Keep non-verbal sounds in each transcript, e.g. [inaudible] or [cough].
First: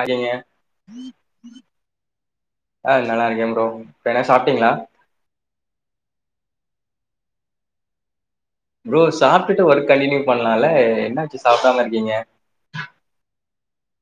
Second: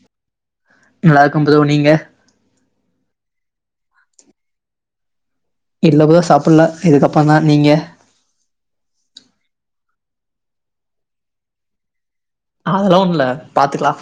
ஆயிங்க நல்லா இருக்கே ப்ரோ நீங்க ஆ நல்லா இருக்கே ப்ரோ இப்ப என்ன சாப்ட்டீங்களா இல்ல புரோ சாப்பிடல இதுக்கப்புற தா நீங்க ப்ரோ சாப்ட்டுட்டு ஒர்க் கண்டினியூ பண்ணலால என்ன ஆச்சு சாப்டாம இருக்கீங்க அதெல்லா ஒண்ணு இல்ல பாத்துக்கலா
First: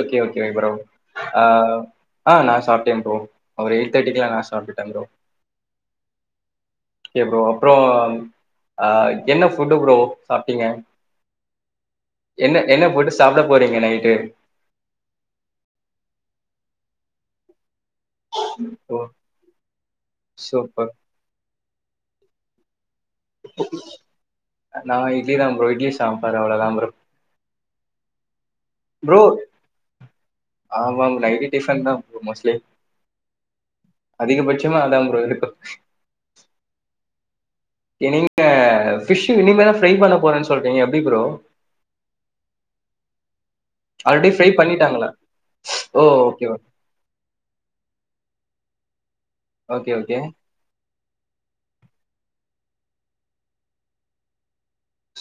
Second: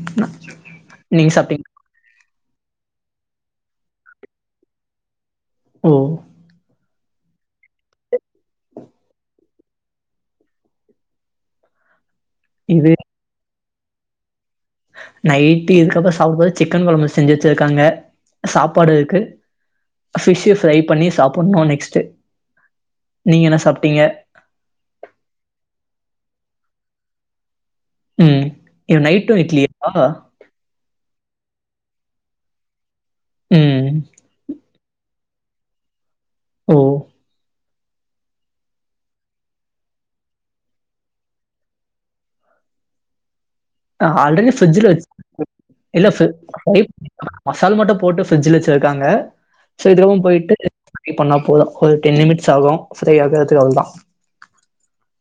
ஓகே ஓகே ப்ரோ அ சாப்பிட்டீங்க ஆ சாப்ட்டே ப்ரோ ஒரு எயிட் தேட்டிக்குல்லா நா சாப்டுட்ட ப்ரோ ஓ ஓகே ப்ரோ அப்புற அ என்ன ஃபுட்டு ப்ரோ சாப்ட்டீங்க என்ன என்ன ஃபுட்டு சாப்ட போறீங்க நைட்டு நைட்டு் இதுக்கப்புற சாப்பிடு போது சிக்கன் கொழம்பு செஞ்சு வச்சிருக்காங்க சாப்பாடு ஓ இருக்கு ஃபிஷு ஃரை சூப்பர். பண்ணி சாப்டணும் நெக்ஸ்ட் செரி நா இட்லிதா ப்ரோ இட்லி சாம்பார் அவ்வளதா ப்ரோ ம் இவ நைட்டு இட்லியா ஆமாங் நைட்டு டிஃபன் தா மோஸ்ட்லி ம் அதிகபட்ச க்கமா அதா ப்ரோ இருக்கு ஓ இனிங்க ஃபிஷ்ஷு இனிமே தா ஃப்ரை பண்ண போறேன்னு சொல்றீங்க எப்பிடி ப்ரோ ஃப்ரை ஆல்ரெடி ஃப்ரிட்ஜ்ல பண்ணிட்டாங்களா? வச்சி ஓ! இல்ல ஃபி ஓகே, ஓ ஃப்ரை மசால் மட்டு போட்டு ஃப்ரிட்ஜுல வச்சு ருக்காங்க சோ ஓகே, இது ஓகே. ரவும் போயிட்டு பண்ணா போது ஒரு டென் நிமிட்ஸ் ஆகும் ஃப்ரை ஆகறதுக்கு அவளோதா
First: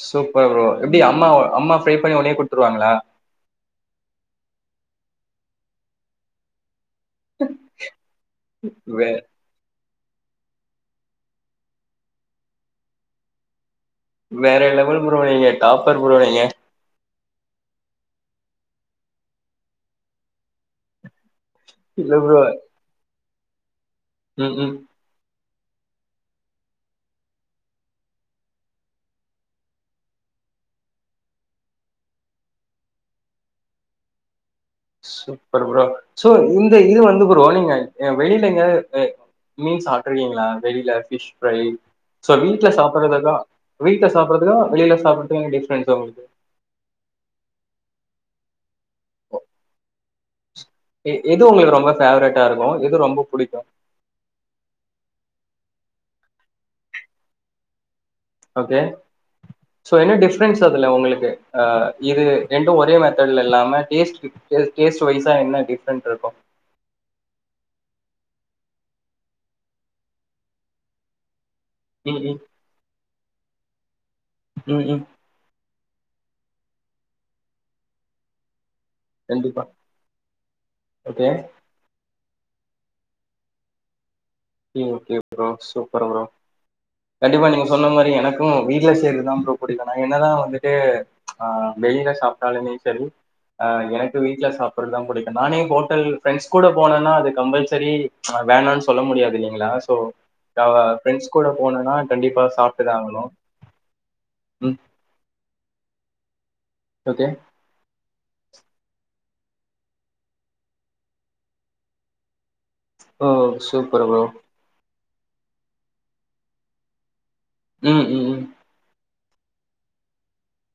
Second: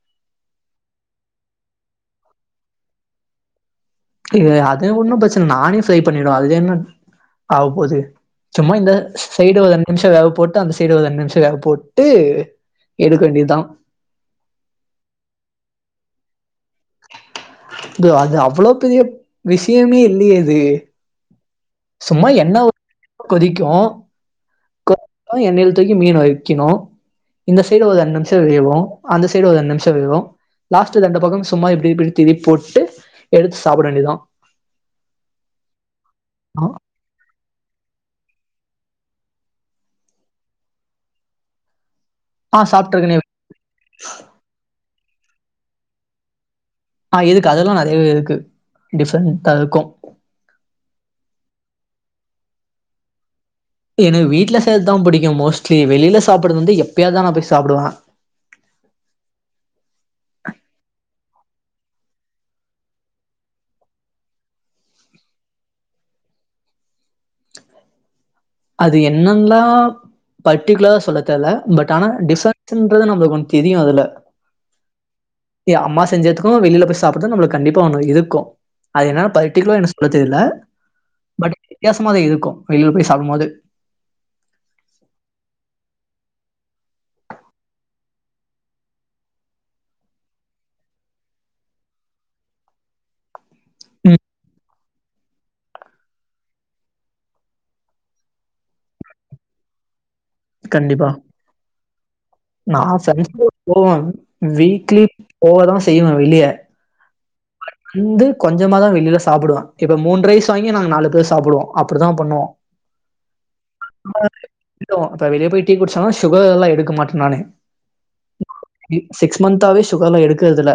சூப்பர் ப்ரோ எப்பிடி அம்மா அம்மா ஃப்ரை பண்ணி ஒடனே குடுத்துருவாங்களா ல்ல அது ஒன்னு பிரச்சனை நானே ஃப்ரை பண்ணிடுவே அதுல என்ன ஆவப் போது சும்மா இந்த வே சைடு வந் நிமிஷ வேகப் போட்டு அந்த சைடு ஒரு ரெண்டு நிமிஷம் வேக போட்டு எடுக்க வேண்டியதா வேற லெவல் ப்ரோ நீங்க டாப்பர் ப்ரோ நீங்க இது அது அவ்வள பெரிய விஷயமே இல்லையே இது இல்ல சும்மா ப்ரோ எண்ணெ ஊத்தி கொதிக்கு ம் ம் என்ண்ணெயில தூக்கி மீன வைக்கணு இந்த சைடு ஒரு ரெண்டு நிமிஷ வேகு அந்த சைடு ஒரு ரெண்டு நிமிஷம் வேகு லாஸ்ட்டு ரெண்டு பக்கம் சும்மா இப்பிடி இப்பிடி திரிப் போட்டு எடுத்து சாப்பிட வேண்டியதா சூப்பர் ப்ரோ சோ இந்த இது வந்து ப்ரோ நீங்க அ வெளி ல எங்கயாது மீன் சாப்ட்றுக்கீங்ளா வெளில ஃபிஷ் ஃப்ரை சோ ஆ வீட்ல சாப்ட்ருக்கனே சாப்பற்ததா வீட்ல சாப்பற்துக்கோ வெளில சாப்பற்துக்கான டிஃப்ரென்ஸ்ஸு உங்களுக்கு அ இருக்கு அதெல்லா நெறையவே இருக்கு டிஃப்ரெண்டாருக்கு எ எது உங்களுக்கு ரொம்ப ஃபேவரட்டாருக்கு எது ரொம்ப புடிக்கு எனக்கு வீட்டுல செய்ற்தா புடிக்கு மோஸ்ட்லி வெளில சாப்பிடுறது வந்து எப்பயாவதா நா போய் சாப்டுவ ஓகே சோ என்ன டிஃப்ரென்ஸ் அதுல உங்களுக்கு அ இது ரெண்டு ஒரே மெத்தட்ல இல்லாம டேஸ்ட்க்கு டே டேஸ்ட்டு வய்ஸா என்ன டிஃப்ரென்ட்ருக்கோ அது என்னன்ல்லா பர்டிக்குலரா சொல்ல தெர்ல பட் ஆனா ம் ம் டிஃபரன்ஸ்ன்றது நம்மளுக் ஒன் தெரியு அதுல ம் ம் எ அம்மா செஞ்சதுக்கு வெளில போய் சாப்புட்றது நம்மளுக்கு கண்டிப்பா ஒன்னு இருக்கு அது என்னால கண்டிப்பா பர்ட்டிக்குலரா எனக் சொல்ல தெரில ஓகே பட் வித்தியாசமாக இருக்கு வெளில போய் சாப்டும் போது okay okay bro super bro கண்டிப்பா நீங்க சொன்ன மாரி எனக்கு வீட்டுல செய்றதுதா ப்ரோ புடிக்கு நா என்னதா வந்துட்டு அ வெளில ல சாப்ட்டாலுமே செரி அ எனக்கு ம். வீட்ல சாப் றதுதா புடிக்கு நானே ஹோட்டல் ஃப்ரெண்ட்ஸ் கூட போனன்னா அது கம்பல்செரி வேணான் சொல்ல முடியாத் து இல்லீங்களா சோ கண்டிப்பா கூட போனேன்னா கண்டிப்பா நா சாப்ட்டுதா சனி ஆகணும் கெழம போவ ம் வீக்லி போவதா செய்வ வெளிய ஓகே ந்து கொஞ்சமா தா வெளில சாப்புடுவ இப்ப மூண் ரைஸ் வாங்கி நாங்க நாலு பேர் சாப்புடுவோ அப்டி தா பண்ணுவோ ஓ சூப்பர் ப்ரோ அப்றோ இப்ப வெளிய போய் டீ குடிச்சாலு சுகர்லா எடுக்க மாட்ட நானு ம் ம் ம் சிக்ஸ் மன்ந்த்தாவே சுகர்லா எடுக்குறதில்ல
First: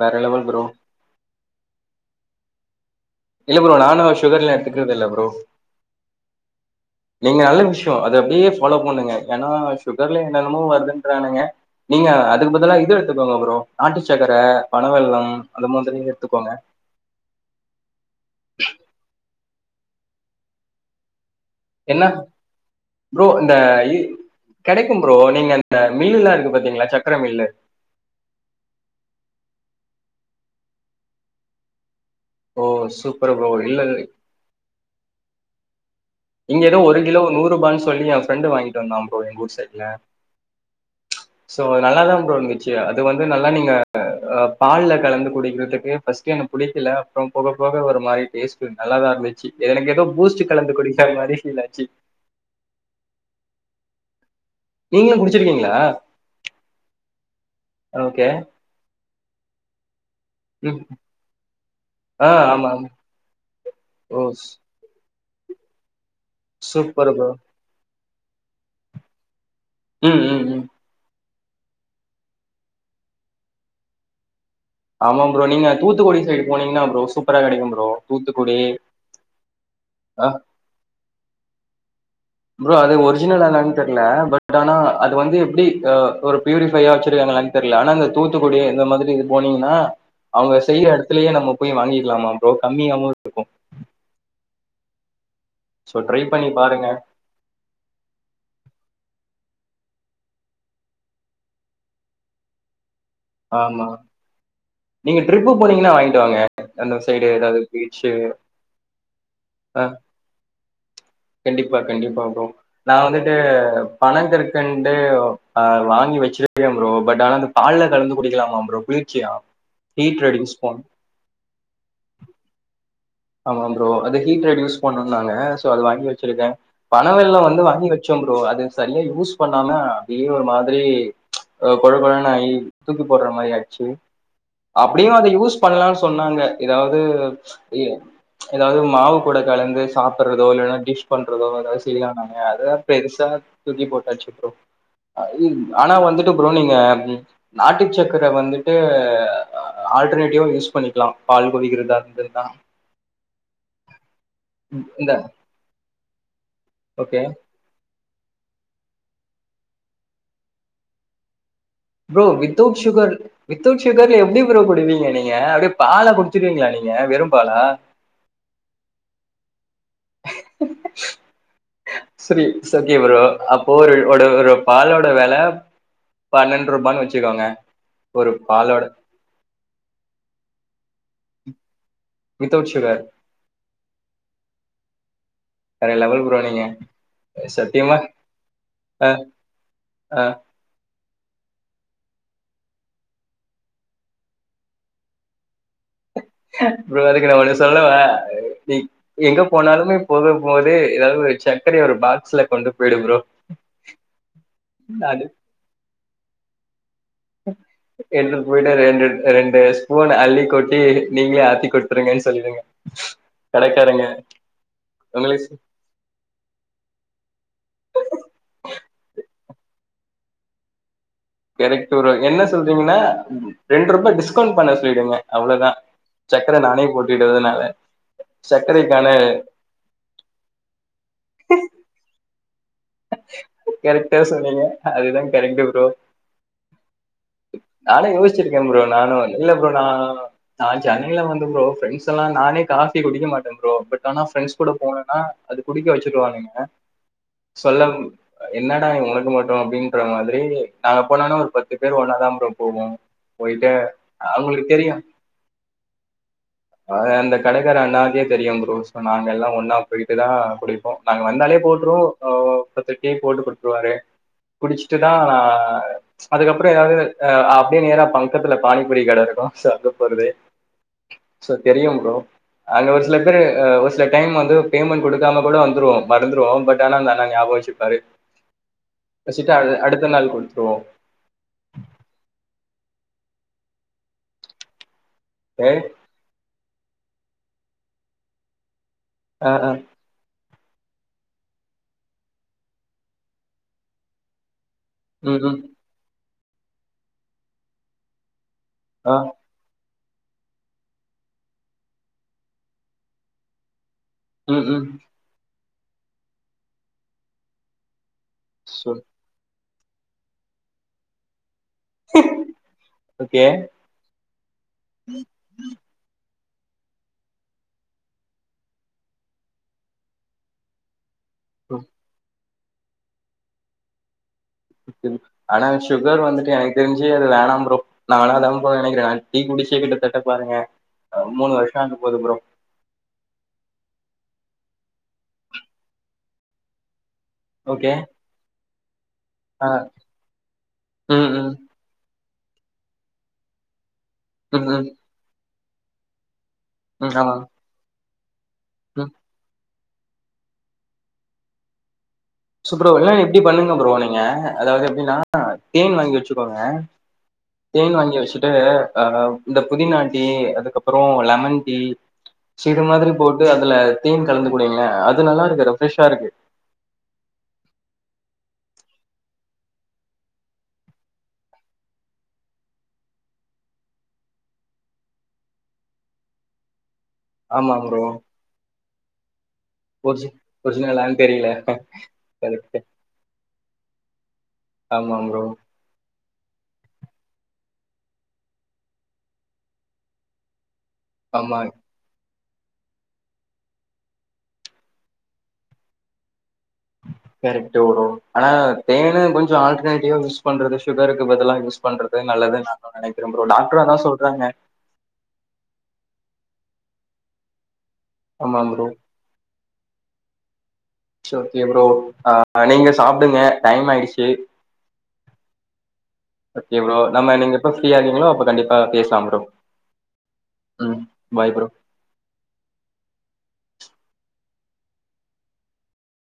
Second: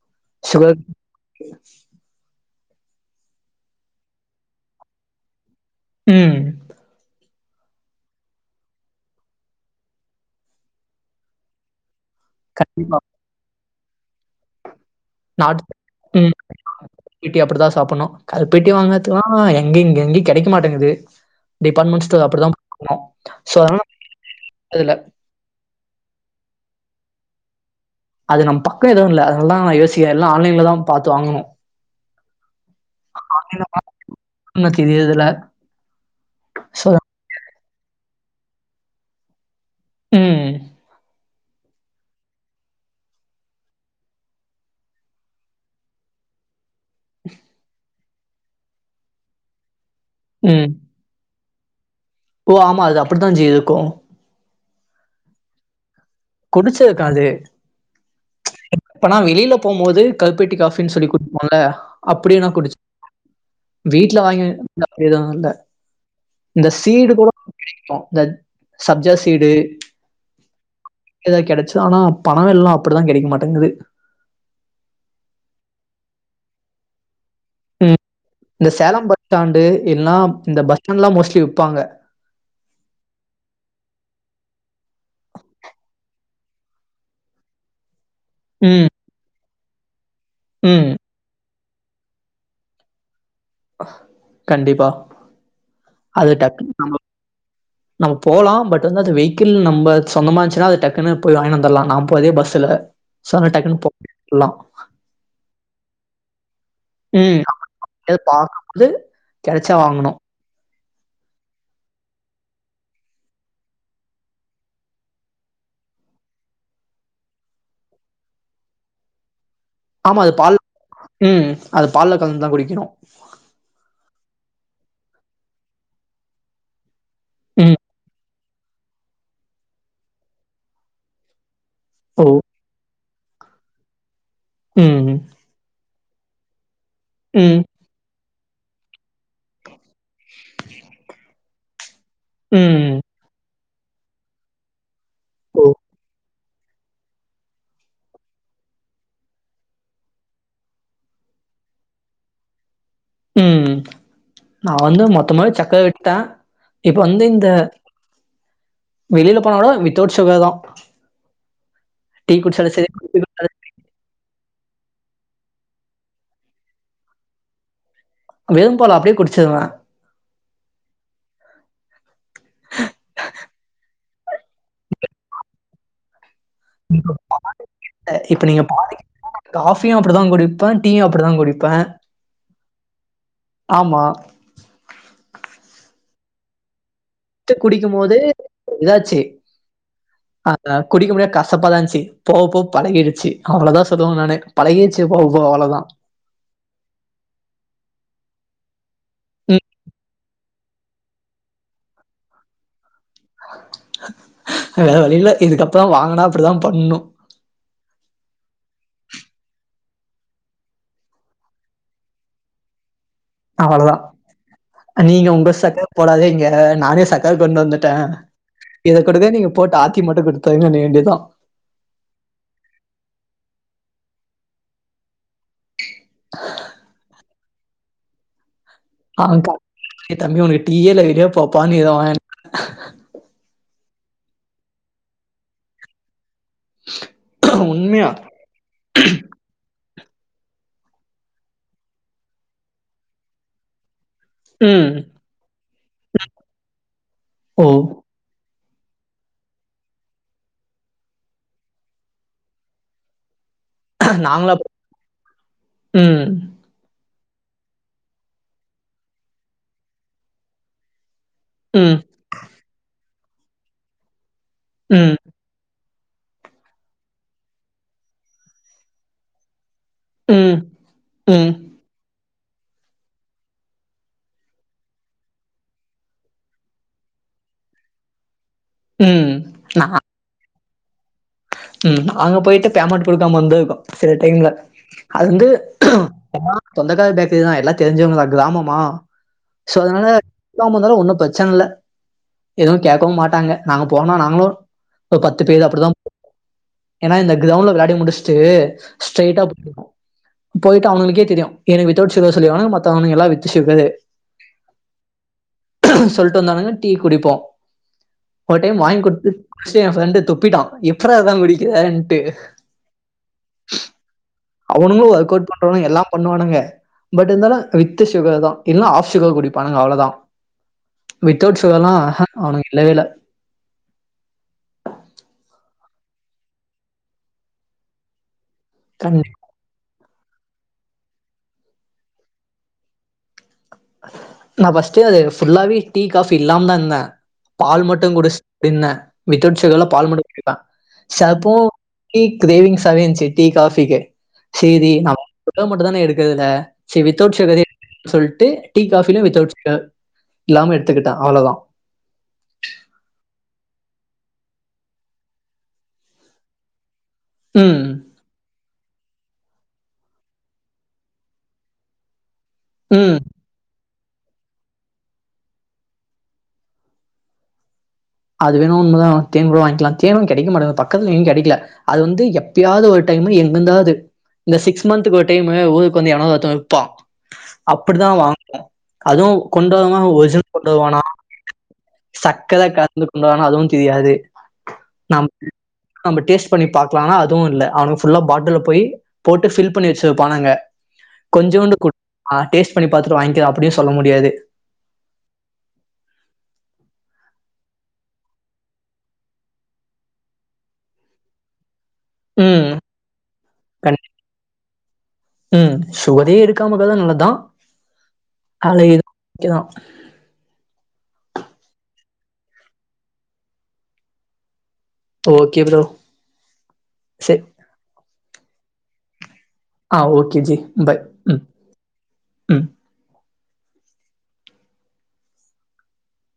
வேற லெவல் ப்ரோ இல்ல ப்ரோ நானு சுகர்லா எடுத்துக்கறதில்ல ப்ரோ ம் நீங்க நல்ல விஷயோ அத அப்டியே ஃபாலோ பண்ணுங்க ஏன்னா சுகர்ல என்னென்னமோ வருதுன்றானுங்க நீங்க அதுக்கு பதுல்லா இது கண்டிப்பா எடுத்துக்கோங்க ப்ரோ நாட்டுச்ச சக்கர பனவெள்ளம் அந்த மாதிரி எடுத்துக்கோங்க இப்பிய அப்டிதா சாப்புட்ணோ கருப்பட்டி வாங்கறதுகுல்லா எங்க இங்க எங்கயு கெடைக்க மாட்டங்குது என்ன டிபார்ட்மெண்ட் ஸ்டோர் அப்படிதாங் ப்ரோ இந்த இல்ல கெடைக்கு ப்ரோ நீங்க அந்த மில்லா இருக்கு பாத்தீங்ளா சக் கர மில்லு அது நம் பக்க எதுவு இல்ல அதனாலதா நா யோசிக்குற எல்லா ஆன்லைன்ல தா பாத்து வாங்குணு ஓ சூப்பர் ப்ரோ இல்ல உனக்கு இது ஏதுல இங்க ஏதோ ஒரு கிலோ நூறு ரூபான் சொல்லி எ ஃப்ரெண்டு வாங்கிட்டு வந்தா ப்ரோ எங்க ஊரு சைடு ம் சோ நல்லா தா ப்ரோ இருந்துச்சி அது வந்து நல்லா நீங்க பால்ல கலந்து குடிக்கிறதுக்கு ஃபர்ஸ்ட்டு எனக் புடிக்கல அப்றோ போக போக ஒரு மாரி டேஸ்ட் கொஞ்சோ நல்லா தா இருந்துச்சி எனக்கு ஏதோ பூஸ்ட் ம் கலந்து குடிக் கே ஃபீல்லாச்சி ஓ ஆமா அது அப்டித்தா ஜி இருக்கோ நீங்களு குடிச்சிருக்கீங்ளா குடிச்சிருக்கா அது அ இப்ப நா வெளில போம்போது கல்பெட்டி காஃபின்னு சொல்லி குடுப்போல்ல ஆ அப்டி நா ஆமா குடிச் ஆமா வீட்ல ஓ வாங்கி எது இல்ல இந்த சீடு சூப்பர் கூட ப்ரோ இந்த சப்ஜா சீடு ம் ம் ம் எதாது கெடச்சா ஆனா பணவெல்லோ அப்டிலா கெடைக்க மாட்டேங்குது ஆமா ப்ரோ நீங்க தூத்துக்குடி சைடு போனீங்கன்னா ப்ரோ சூப் ம் இந்த சேலோ பஸ்டாண்டு இல்லனா அ இந்த பஸ்டாண்ட்லா மோஸ்ட்லி விப்பாங்க ப்ரோ அது ஒரிஜினலா என்னென் தெர்ல பட் ஆனா அது வந்து எப்டி ஒரு பியூரிஃபையா வச்சிருக்காங்கலா னா தெர்ல ஆனா இந்த தூத்துக்குடி இந்த ம், மாதிரி இது போனீங்கன்னா அவங்க செய்யற ம். எடத்துலயே நம்ப போய் வாங்கிற்லாமா ப்ரோ கம்மியாகவு இருக்கு கண்டிப்பா சோ ட்ரை அது பண்ணி டக்குனு பாருங்க ஆமா நம்ப போலாம் பட் அது வந்து அது வெஹிகிள் நம்ப சொந்தமா இன்ச்சுன்னா அது டக்குன்னு போய் வாங்கிட் வந்தர்லா நா போனதே பஸ்ல ஆமா நீங்க ட்ரிப்பு போனீங்கன்னா வாங்கிட்டு வாங்க அந்த சைடு ம். எதாவது பீச்சு எப்பயாவது பாக்கும்போது கெடைச்சா ஆ வாங்கணும். கண்டிப்பா கண்டிப்பா ப்ரோ நா வந்துட்டு பண கற்கண்டு வாங்கி வச் சிர்க்கே ப்ரோ பட் ஆனா அது பால்ல கலந்து குடிக்கலாமா ப்ரோ குளிர்ச்சியா ஆமா ஹீட் அது ரெடியூஸ் பால் பண்ணு ம் அது பால்ல கலந்து தா குடிக்கனு ஆமா ப்ரோ அது ஹீட்ட ரெடியூஸ் பண்ணுதானே சோ அத வாங்கி வச்சிருக்கே பணவெல்லோ வந்து ம். வாங்கி வச்சோம் ப்ரோ அது சரியா யூஸ் பண்ணாம அப்டியே ஒரு மாதிரி கொழ ஓ! கொழனு ஆயி தூக்கி போட்ற மாரி ஆச்சு ம். அப்டியு அத யூஸ் பண்லானு சொன்னாங்க எதாவது ம். எதாவது மாவு கூட கலந்து சாப்பட்றதோ இல்லன்னா டிஷ் பண்றதோ எதாவது செய்லானாங்க அத ம். பெருசா தூக்கி போட்டாச்சி ப்ரோ ஓ! ஆனா வந்துட்டு ப்ரோ நீங்க நாட்டு சக்கர வந்துட்டு ஆல்டர்னேட்டிவா யூஸ் பண்ணிக்லா பால் குடிக்கறதா இருந்திருந்தா ம் நா வந்து இந்த மொத்தமா சக்கரை விட்டே இப்ப ஓகே வந்து இந்த வெளில போனா குட வித்தவுட் சுகர் தா ப்ரோ வித்தவுட் சுகர் வித்தவுட் சுகர்ல எப்டி ப்ரோ குடிப்பீங்க நீங்க அப்டியே பால குடிச்சிருவீங்களா நீங்க வெறு பாலா வெறு பால அப்டியே குடிச்சிருவே சரி இட்ஸ் ஓகே ப்ரோ அப்போ ஒரு ஒரு ஒரு பாலோட வெல பன்னெண்டு ரூபான்னு வச்சுக்கோங்க ஒரு இப்ப நீங்க பாலோட பாத்திங்கன்னா காஃபியு அப்டிதா குடிப்பே டீயு அப் டிதா குடிப்பே வித்தவுட் சுகர் ஆமா வேற லெவல் ப்ரோ நீங்க [unintelligible] குடிக்கும் சத்தியமா போது அ இதாச்சி அ ஆ குடிக்க முடியா கசப்பாதா இருன்ச்சு போகப்போ பழகிருச்சி அவ்ளோதா சொல்லுவே நானு பழகிருச்சினு குட சொல்லலா ப்ரோ அதுக்கு நா ஒன்னு சொல்லவா எ எங்க ம். போனாலுமே போது போது எதாவது ஒரு சர்க்கரைய ஒரு பாக்ஸ்ல கொண்டு போயிடு ப்ரோ வேற அது இல்ல இதுக்கப்றோ வாங்குனா அப்டிதா பண்ணு வெளில பொயிட்டா ரெண்டு ரெண்டு ஸ்பூன் அள்ளி கொட்டி நீங்களே ஆத்தி குடுத்துருங்கன்னு சொல்லிடுங்க கடைக்காரங்க அவ்வளோதான். நீங்க ஒங்க உங்களுக்கு சக்கர போடாதிங்க நானே சக்கர கொண்டு வந்துட்டே இத குடுக்க நீங்க போட்டு ஆத்தி மட்டு குடுத்தாங்க சொல்ல வேண்டிதா கரெக்ட்டு ப்ரோ என்ன சொல்றீங்கன்னா ரெண்ருபா டிஸ்கவுண்ட் பண்ண சொல்லிடுங்க அவ்ளோதா சக்கர நானே போட்டுகிட்டதுனால ஆ தா எ தம்பி உனக்கு டீயே இல்ல வெளிய போப்பானு எதோ வாங் கரெக்ட்டா சொன்னீங்க அதுதா கரெக்டு ப்ரோ நானு உண்மையா யோசிச்சிருக்கே ப்ரோ நானு இல்ல ப்ரோ நா நா சென்னைல வந்து ப்ரோ ஃப்ரெண்ட்ஸ் எல்லா நானே காஃபி குடிக்க மாட்டேன் ப்ரோ பட் ஆனா ஃப்ரெண்ட்ஸ் கூட ம் போனேனா அது குடிக்க வச்சுடுவானுங்க ஓ சொல்ல என்னடா இவ உனக்கு மட்டு அப்படின்ற மாதிரி நாங்க போனோனா ஒரு பத்து பேரு ஒன்னாதா ப்ரோ போவோ போயிட்டு நாங்களா அவங்களுக்கு தெரியு ம் அது அந்த கடக்காற அண்ணாக்கே தெரியும் ப்ரோ சோ நாங்க எல்லா ஒன்னா போயிட்டு தா குடிப்போ நாங்க வந்தாலே ம் போட்டுறோ பத்து டீ போட்டு குடுத்துருவாரு குடிச்சிட்டுதா ம் ஆ அதுக்கப்புறோ எதாவது அப்படியே நேரா பக்கத்துல பானிபூரி கடே இருக்கு சோ அது வருது ம் சோ ம் தெரியும் ப்ரோ அங்க ஒரு சில பேர் ஒரு சில டைம் வந்து பேமெண்ட் குடுக்காம கூட வந்துருவோ மறந்துருவோம் பட் தெனோந்தனே ஞாபகோ வெச்சிப்பாரு ம் வெச்சிட்டு அடு அடுத்த நாள் குடுத்துருவோ உம் நாங்க போயிட்டு பேமண்ட் குடுக்காம வந்துருக்கோ சில டைம்ல அது வந்து ஓகே. ஆ சொந்தக்கார பேக்ரிதா எல்லா தெரிஞ்சவங்கதா கிராமமா ஆ, ஆ. சோ அதுனால சொல்லாம வந்தாலு ஒன்னு பிரச்சன இல்ல எதுவு கேட்கவு மாட்டாங்க நாங்க போனா நாங்களு ஒரு ம், பத்து ம். பேர் அப்படிதா ஏன்னா இந்த கிரௌண்ட்ல விளாடி முடிச்சிட்டு ஆ. ஸ்ட்ரெய்ட்டா போயிடுவோ போயிட்டு அவனுகளுக்கே தெரியு எனக்கு வித்தவுட் சுகர் சொல்லிர்வானுங்க மத்தவனுங்க எல்லா வித்து சுகரு ம் ம் சொல்லிட்டு வந்தானுங்க டீ குடிப்போ ஒரு டைம் சோ வாங்கி குடுத்து சிட்டு எ ஃப்ரெண்டு துப்பிட்டா எப்புரா இதெலா குடிக்கிறன்ட்டு ஓகே. அவனுங்களு ஒர்க் அவுட் பண்றவனுங்களு எல்லா பண்ணுவானுங்க பட் இருந்தாலு வித்து சுகர்தா இல்லனா ஆஃப் சுகர் குடிப்பானுங்க அவ்வளோதா வித்தவுட் ம். சுகர்லா ஆ ஆ அவனுங்க இல்லவே இல்ல [unintelligible] ஆனா சுகர் வந்துட்டு எனக்கு தெரிஞ்சு அது வேணாம் ப்ரோ நானு அதாம் ப்ரோ மா நெனைக்குறே கண் டீ குடிச்சே கிட்டதட்ட டா பாருங்க ஆ மூணு வருஷோ ஆக போது ப்ரோ நா பஸ்டே அது ஃபுல்லாவே டீ காபி இல்லாம தா இருந்த பால் ஓகே. மட்டு குடிச் அப்பன்னே விதௌட் ஆ. சுகர்ல பால் மட்டு குடிப்ப ம், ம். சப்போ டீ கிரேவிங்ஸாவ இருந்துச்சு டீ காபிக்கு ம், ம். சேரி நம்ம மட்டு தானே எடுக்கறதுல்ல செரி ம். ஆமா. வித்தவுட் ஷுகர் ஏ எடுத்துக்குரே சொல்லிட்டு டீ ம். காபிலேயு வித்தவுட் ஷுகர் இல்லாம எடுத்துக்கிட்டே அவ்ளவுதா சூ ப்ரோ இல்ல இப்பிடி பண்ணுங்க ப்ரோ நீங்க அதாவது எப்படின்னா தேன் வாங்கி வச்சுக்கோங்க ம் தேன் வாங்கி வச்சுட்டு ஆ இந்த புதினா டீ அதுக்கப்புறோ லெமன் டீ சி மாதிரி ம் போட்டு அதுல தேன் கலந்து குடிங்களே அது நல்லா இருக்கு ரெப்ரெஷ்ஷா இருக்கு அது வேணு உண்ம்தா தேன் கூட வாங்கிக்கலாங் தேனு கெடைக்க மாட்டக்கது பக்கத்துலு எங்கேயு கெடைக்கல அது வந்து எப்பயாவது ஒரு டைமு எங்க இருந்தாவது இந்த சிக்ஸ் மந்த்துக்கு ஒரு டைமு ஊருக்கு வந்து எவனாவது ஒருத்த விப்பா ஆமா ப்ரோ அப்படிதா வாங்குனோ அதுவு கொண்டு வரவ ஒர்ஜி ஒரிஜனல் கொண்டுவனா ஒரிஜினலான்னு தெரியல சக்கர கரெக்ட் கலந்து கொண்டுவருவானா அதுவு தெரியாது ஆமா நம் ப்ரோ நம்ப டேஸ்டு பண்ணி பாக்கலான்னா அதுவு இல்ல அவுனுங்க ஃபுல்லா பாட்டில்ல போயி போட்டு ஃபில் பண்ணி வெச்சுருபானாங்க ஆமா கொஞ்சூண்டு கு ஆ டேஸ்ட் பண்ணி பாத்துட்டு வாங்கிறே அப்பிடியு சொல்ல முடியாது கரெக்டு ப்ரோ ஆனா தேனு கொஞ்சு ஆல்டர்னேட்டிவா யூஸ் பண்றது சுகருக்கு பதிலா பண்றது நல்லது ம் நானு நெனைக்கிரேன் ப்ரோ டாக்டரு அதா கண்டி- சொல்றாங்க ம் சுகரே எடுக்காம இருக்கரது நல்லதுதா ஆமா ஆலே ப்ரோ [unintelligible] சோக்கே ப்ரோ ஆ நீங்க சாப்பிடுங்க டைம் ஆயிடுச்சு ஓகே ப்ரோ. ஓகே ப்ரோ நம்ம சரி. நீங்க எப்ப ஃப்ரீ ஆகீங்களோ அப்ப கண்டிப்பா பேசலா‌ ப்ரோ ஆ ஓகே ஜி பை ம் பாய் ப்ரோ ம்